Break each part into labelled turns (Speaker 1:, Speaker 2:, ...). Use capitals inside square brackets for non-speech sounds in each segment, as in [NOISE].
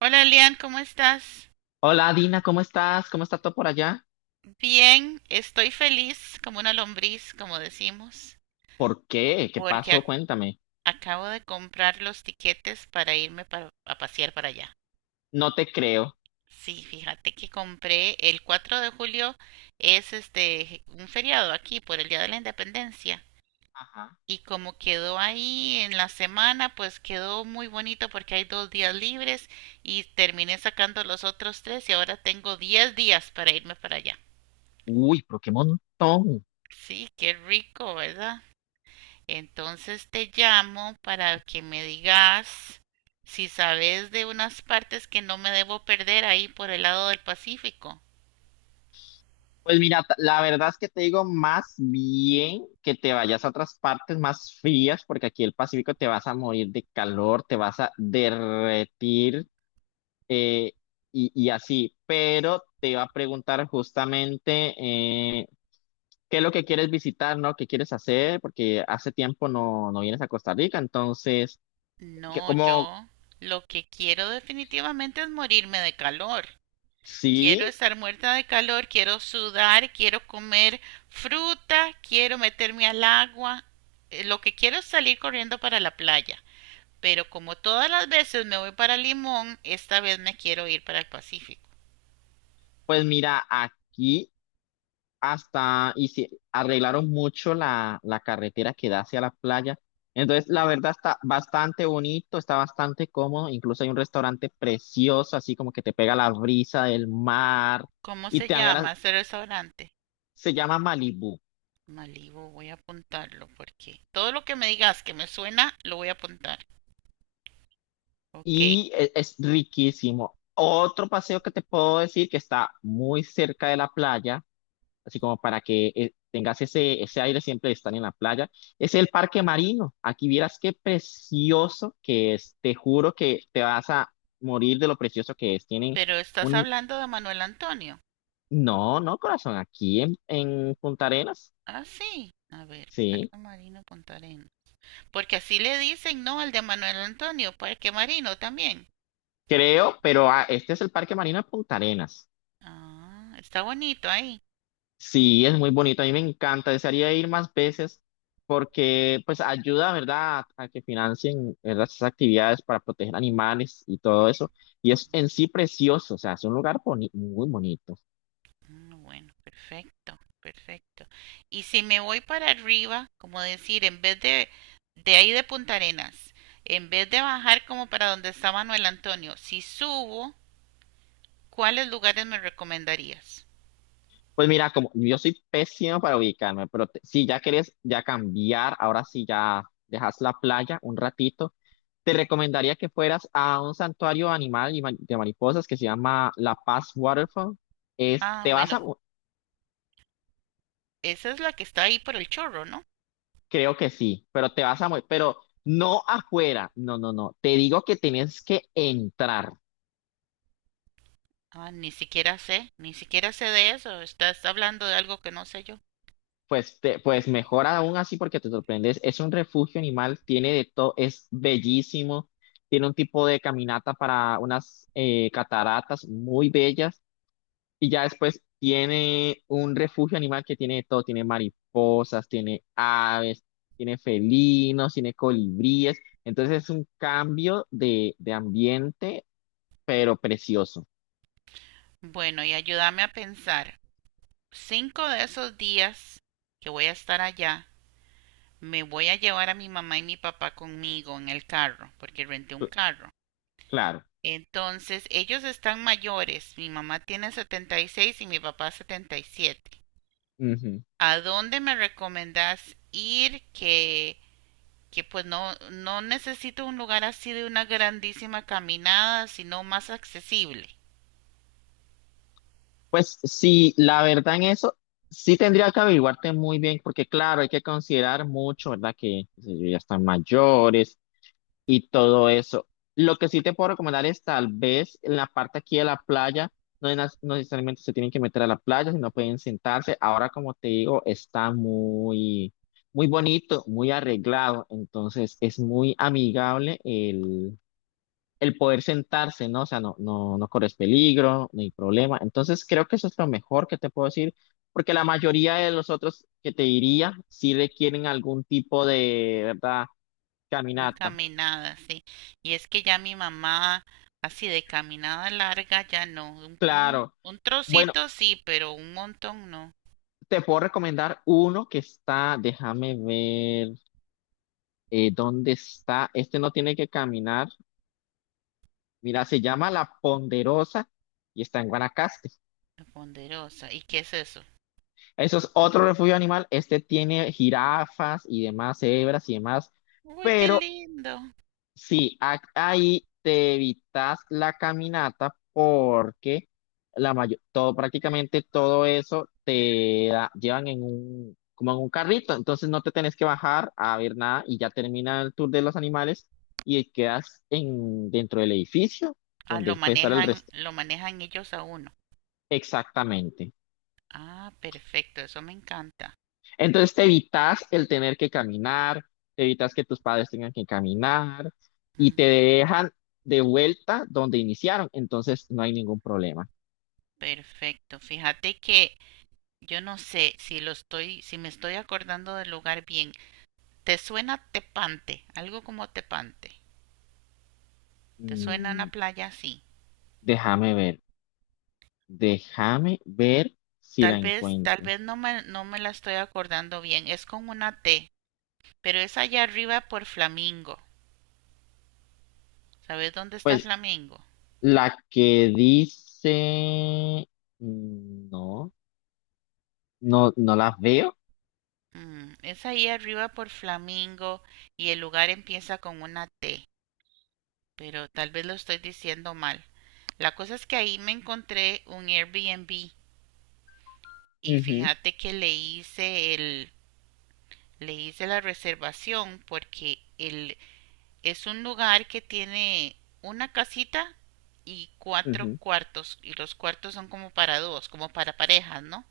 Speaker 1: Hola Elian, ¿cómo estás?
Speaker 2: Hola Dina, ¿cómo estás? ¿Cómo está todo por allá?
Speaker 1: Bien, estoy feliz como una lombriz, como decimos,
Speaker 2: ¿Por qué? ¿Qué
Speaker 1: porque
Speaker 2: pasó? Cuéntame.
Speaker 1: acabo de comprar los tiquetes para irme a pasear para allá.
Speaker 2: No te creo.
Speaker 1: Sí, fíjate que compré el 4 de julio, es este un feriado aquí por el Día de la Independencia.
Speaker 2: Ajá.
Speaker 1: Y como quedó ahí en la semana, pues quedó muy bonito porque hay 2 días libres y terminé sacando los otros tres y ahora tengo 10 días para irme para allá.
Speaker 2: Uy, pero qué montón.
Speaker 1: Sí, qué rico, ¿verdad? Entonces te llamo para que me digas si sabes de unas partes que no me debo perder ahí por el lado del Pacífico.
Speaker 2: Pues mira, la verdad es que te digo más bien que te vayas a otras partes más frías, porque aquí el Pacífico te vas a morir de calor, te vas a derretir eh, y así. Pero te iba a preguntar justamente qué es lo que quieres visitar, ¿no? ¿Qué quieres hacer? Porque hace tiempo no vienes a Costa Rica, entonces...
Speaker 1: No,
Speaker 2: ¿Cómo?
Speaker 1: yo lo que quiero definitivamente es morirme de calor.
Speaker 2: Sí,
Speaker 1: Quiero estar muerta de calor, quiero sudar, quiero comer fruta, quiero meterme al agua. Lo que quiero es salir corriendo para la playa. Pero como todas las veces me voy para Limón, esta vez me quiero ir para el Pacífico.
Speaker 2: pues mira, aquí hasta y si arreglaron mucho la carretera que da hacia la playa. Entonces, la verdad está bastante bonito, está bastante cómodo. Incluso hay un restaurante precioso, así como que te pega la brisa del mar
Speaker 1: ¿Cómo
Speaker 2: y
Speaker 1: se
Speaker 2: te dan ganas.
Speaker 1: llama ese restaurante?
Speaker 2: Se llama Malibú
Speaker 1: Malibu, voy a apuntarlo porque todo lo que me digas que me suena, lo voy a apuntar. Ok,
Speaker 2: y es riquísimo. Otro paseo que te puedo decir que está muy cerca de la playa así como para que tengas ese, ese aire siempre de estar en la playa. Es el Parque Marino. Aquí vieras qué precioso que es. Te juro que te vas a morir de lo precioso que es. Tienen
Speaker 1: pero estás
Speaker 2: un...
Speaker 1: hablando de Manuel Antonio.
Speaker 2: No, no, corazón, aquí en Punta Arenas,
Speaker 1: Ah, sí. A ver,
Speaker 2: sí,
Speaker 1: Parque Marino Punta Arenas. Porque así le dicen, ¿no? Al de Manuel Antonio, Parque Marino también.
Speaker 2: creo, pero ah, este es el Parque Marino de Punta Arenas.
Speaker 1: Ah, está bonito ahí.
Speaker 2: Sí, es muy bonito. A mí me encanta. Desearía ir más veces porque pues ayuda, ¿verdad?, a que financien, ¿verdad?, esas actividades para proteger animales y todo eso. Y es en sí precioso, o sea, es un lugar muy bonito.
Speaker 1: Mm, bueno, perfecto, perfecto. Y si me voy para arriba, como decir, en vez de ahí de Punta Arenas, en vez de bajar como para donde está Manuel Antonio, si subo, ¿cuáles lugares me recomendarías?
Speaker 2: Pues mira, como yo soy pésimo para ubicarme, pero si ya querés ya cambiar, ahora sí ya dejas la playa un ratito, te recomendaría que fueras a un santuario animal y de mariposas que se llama La Paz Waterfall. Es,
Speaker 1: Ah,
Speaker 2: te vas
Speaker 1: bueno,
Speaker 2: a...
Speaker 1: esa es la que está ahí por el chorro, ¿no?
Speaker 2: Creo que sí, pero te vas a morir, pero no afuera, no, no, no, te digo que tienes que entrar,
Speaker 1: Ah, ni siquiera sé, ni siquiera sé de eso. Estás hablando de algo que no sé yo.
Speaker 2: pues, pues mejor aún así porque te sorprendes, es un refugio animal, tiene de todo, es bellísimo, tiene un tipo de caminata para unas cataratas muy bellas y ya después tiene un refugio animal que tiene de todo, tiene mariposas, tiene aves, tiene felinos, tiene colibríes, entonces es un cambio de ambiente pero precioso.
Speaker 1: Bueno, y ayúdame a pensar. Cinco de esos días que voy a estar allá, me voy a llevar a mi mamá y mi papá conmigo en el carro, porque renté un
Speaker 2: Cl-
Speaker 1: carro.
Speaker 2: Claro.
Speaker 1: Entonces, ellos están mayores. Mi mamá tiene 76 y mi papá 77.
Speaker 2: Ujú.
Speaker 1: ¿A dónde me recomendás ir que pues no necesito un lugar así de una grandísima caminada, sino más accesible.
Speaker 2: Pues sí, la verdad en eso sí tendría que averiguarte muy bien, porque claro, hay que considerar mucho, ¿verdad? Que qué sé yo, ya están mayores y todo eso. Lo que sí te puedo recomendar es tal vez en la parte aquí de la playa, no, es no necesariamente se tienen que meter a la playa, sino pueden sentarse. Ahora, como te digo, está muy, muy bonito, muy arreglado, entonces es muy amigable el poder sentarse, ¿no? O sea, no, no, no corres peligro, ni problema. Entonces, creo que eso es lo mejor que te puedo decir, porque la mayoría de los otros que te diría sí requieren algún tipo de, ¿verdad?
Speaker 1: Una
Speaker 2: Caminata.
Speaker 1: caminada, sí. Y es que ya mi mamá, así de caminada larga, ya no. Un, un-
Speaker 2: Claro.
Speaker 1: un
Speaker 2: Bueno,
Speaker 1: trocito sí, pero un montón no.
Speaker 2: te puedo recomendar uno que está, déjame ver, ¿dónde está? Este no tiene que caminar. Mira, se llama La Ponderosa y está en Guanacaste.
Speaker 1: Qué Ponderosa. ¿Y qué es eso?
Speaker 2: Eso es otro refugio animal. Este tiene jirafas y demás, cebras y demás,
Speaker 1: Uy, qué
Speaker 2: pero
Speaker 1: lindo.
Speaker 2: sí, ahí te evitas la caminata porque la mayor, todo, prácticamente todo eso llevan en un, como en un carrito, entonces no te tenés que bajar a ver nada y ya termina el tour de los animales y quedas en, dentro del edificio
Speaker 1: Ah,
Speaker 2: donde puede estar el resto.
Speaker 1: lo manejan ellos a uno.
Speaker 2: Exactamente.
Speaker 1: Ah, perfecto, eso me encanta.
Speaker 2: Entonces te evitas el tener que caminar, te evitas que tus padres tengan que caminar y
Speaker 1: Mm,
Speaker 2: te dejan de vuelta donde iniciaron. Entonces no hay ningún problema.
Speaker 1: perfecto. Fíjate que yo no sé si me estoy acordando del lugar bien. ¿Te suena Tepante? Algo como Tepante. ¿Te suena
Speaker 2: Mm,
Speaker 1: una playa así?
Speaker 2: déjame ver, déjame ver si la
Speaker 1: Tal
Speaker 2: encuentro.
Speaker 1: vez no me la estoy acordando bien. Es con una T, pero es allá arriba por Flamingo. ¿Sabes dónde está
Speaker 2: Pues
Speaker 1: Flamingo?
Speaker 2: la que dice, mm, no, no, no la veo.
Speaker 1: Es ahí arriba por Flamingo y el lugar empieza con una T, pero tal vez lo estoy diciendo mal. La cosa es que ahí me encontré un Airbnb y
Speaker 2: Ujú,
Speaker 1: fíjate que le hice la reservación porque el, es un lugar que tiene una casita y cuatro
Speaker 2: ujú,
Speaker 1: cuartos. Y los cuartos son como para dos, como para parejas, ¿no?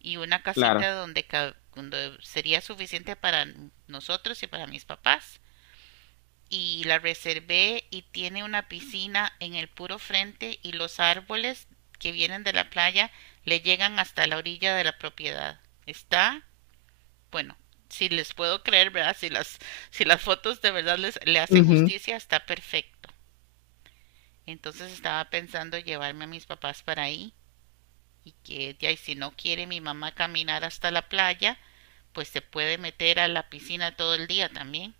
Speaker 1: Y una
Speaker 2: claro.
Speaker 1: casita donde, ca- donde sería suficiente para nosotros y para mis papás. Y la reservé y tiene una piscina en el puro frente y los árboles que vienen de la playa le llegan hasta la orilla de la propiedad. Está, bueno, si les puedo creer, ¿verdad? Si las fotos de verdad le hacen
Speaker 2: Ujú,
Speaker 1: justicia, está perfecto. Entonces estaba pensando llevarme a mis papás para ahí y que ella, y si no quiere mi mamá caminar hasta la playa, pues se puede meter a la piscina todo el día también.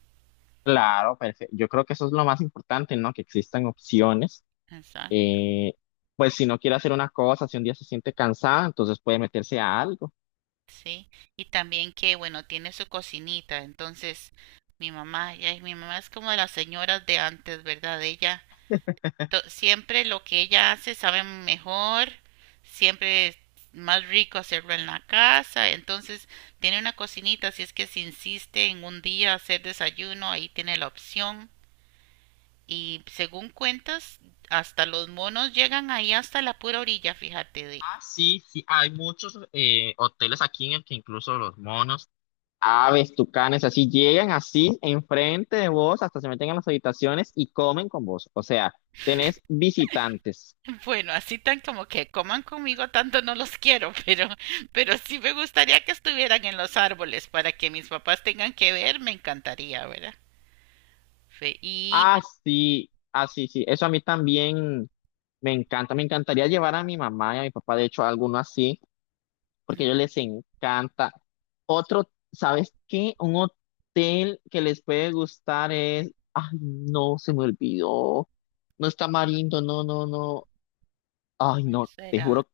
Speaker 2: claro, perfecto. Yo creo que eso es lo más importante, ¿no? Que existan opciones.
Speaker 1: Exacto.
Speaker 2: Eh, pues si no quiere hacer una cosa, si un día se siente cansada, entonces puede meterse a algo.
Speaker 1: Sí, y también que, bueno, tiene su cocinita, entonces mi mamá, ya, mi mamá es como de las señoras de antes, ¿verdad? Ella siempre lo que ella hace sabe mejor, siempre es más rico hacerlo en la casa, entonces tiene una cocinita, si es que se insiste en un día hacer desayuno, ahí tiene la opción. Y según cuentas, hasta los monos llegan ahí hasta la pura orilla, fíjate de.
Speaker 2: Ah,
Speaker 1: [LAUGHS]
Speaker 2: sí, sí, hay muchos hoteles aquí en el que incluso los monos. Aves, tucanes, así llegan así enfrente de vos, hasta se meten en las habitaciones y comen con vos. O sea, tenés visitantes.
Speaker 1: Bueno, así tan como que coman conmigo tanto no los quiero, [LAUGHS] pero sí me gustaría que estuvieran en los árboles para que mis papás tengan que ver, me encantaría, ¿verdad? Fe- Y
Speaker 2: Ah, así, así, sí, sí. Eso a mí también me encanta. Me encantaría llevar a mi mamá y a mi papá, de hecho, a alguno así, porque a ellos les encanta. Otro, ¿sabes qué? Un hotel que les puede gustar es, ay, no, se me olvidó. No está Marindo, no, no, no. Ay,
Speaker 1: ¿Cuál
Speaker 2: no, te
Speaker 1: será?
Speaker 2: juro,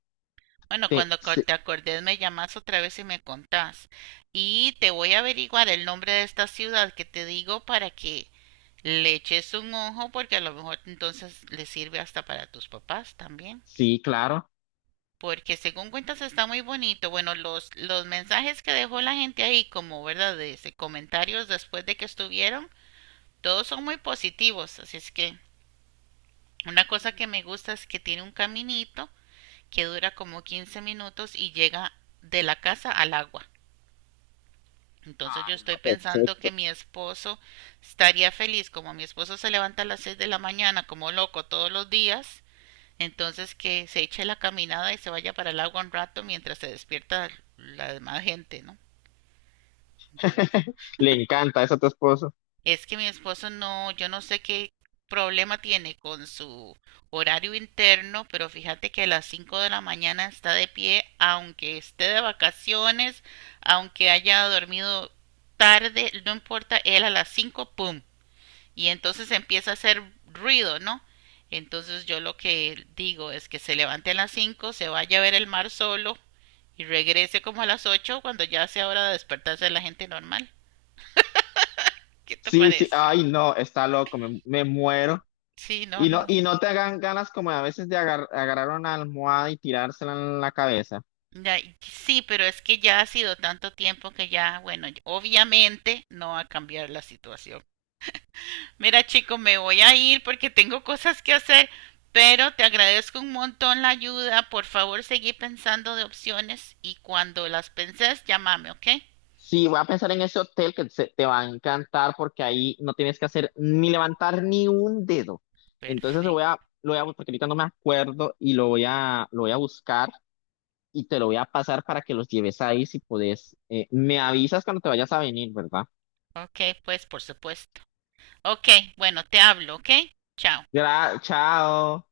Speaker 1: Bueno,
Speaker 2: te,
Speaker 1: cuando
Speaker 2: sí,
Speaker 1: te acordes me llamas otra vez y me contás. Y te voy a averiguar el nombre de esta ciudad que te digo para que le eches un ojo porque a lo mejor entonces le sirve hasta para tus papás también.
Speaker 2: sí, claro.
Speaker 1: Porque según cuentas está muy bonito. Bueno, los mensajes que dejó la gente ahí como, ¿verdad? De comentarios después de que estuvieron, todos son muy positivos. Así es que una cosa que me gusta es que tiene un caminito que dura como 15 minutos y llega de la casa al agua. Entonces yo
Speaker 2: Ay,
Speaker 1: estoy
Speaker 2: no,
Speaker 1: pensando que
Speaker 2: perfecto.
Speaker 1: mi esposo estaría feliz, como mi esposo se levanta a las 6 de la mañana como loco todos los días, entonces que se eche la caminada y se vaya para el agua un rato mientras se despierta la demás gente, ¿no? Entonces,
Speaker 2: [LAUGHS] Le encanta eso a tu esposo.
Speaker 1: es que mi esposo no, yo no sé qué problema tiene con su horario interno, pero fíjate que a las 5 de la mañana está de pie, aunque esté de vacaciones, aunque haya dormido tarde, no importa, él a las 5, ¡pum! Y entonces empieza a hacer ruido, ¿no? Entonces yo lo que digo es que se levante a las 5, se vaya a ver el mar solo y regrese como a las 8 cuando ya sea hora de despertarse de la gente normal. ¿Qué te
Speaker 2: Sí, sí,
Speaker 1: parece?
Speaker 2: ay, no, está loco, me muero.
Speaker 1: Sí, no, no.
Speaker 2: Y no te hagan ganas como a veces de agarrar una almohada y tirársela en la cabeza.
Speaker 1: Ya, sí, pero es que ya ha sido tanto tiempo que ya, bueno, ya, obviamente no va a cambiar la situación. Mira, chico, me voy a ir porque tengo cosas que hacer, pero te agradezco un montón la ayuda. Por favor, seguí pensando de opciones y cuando las penses, llámame, ¿ok?
Speaker 2: Sí, voy a pensar en ese hotel que te va a encantar porque ahí no tienes que hacer ni levantar ni un dedo. Entonces
Speaker 1: Perfecto.
Speaker 2: lo voy a, porque ahorita no me acuerdo y lo voy a buscar y te lo voy a pasar para que los lleves ahí si podés. Me avisas cuando te vayas a venir, ¿verdad?
Speaker 1: Ok, pues por supuesto. Ok, bueno, te hablo, ¿ok? Chao.
Speaker 2: Chao.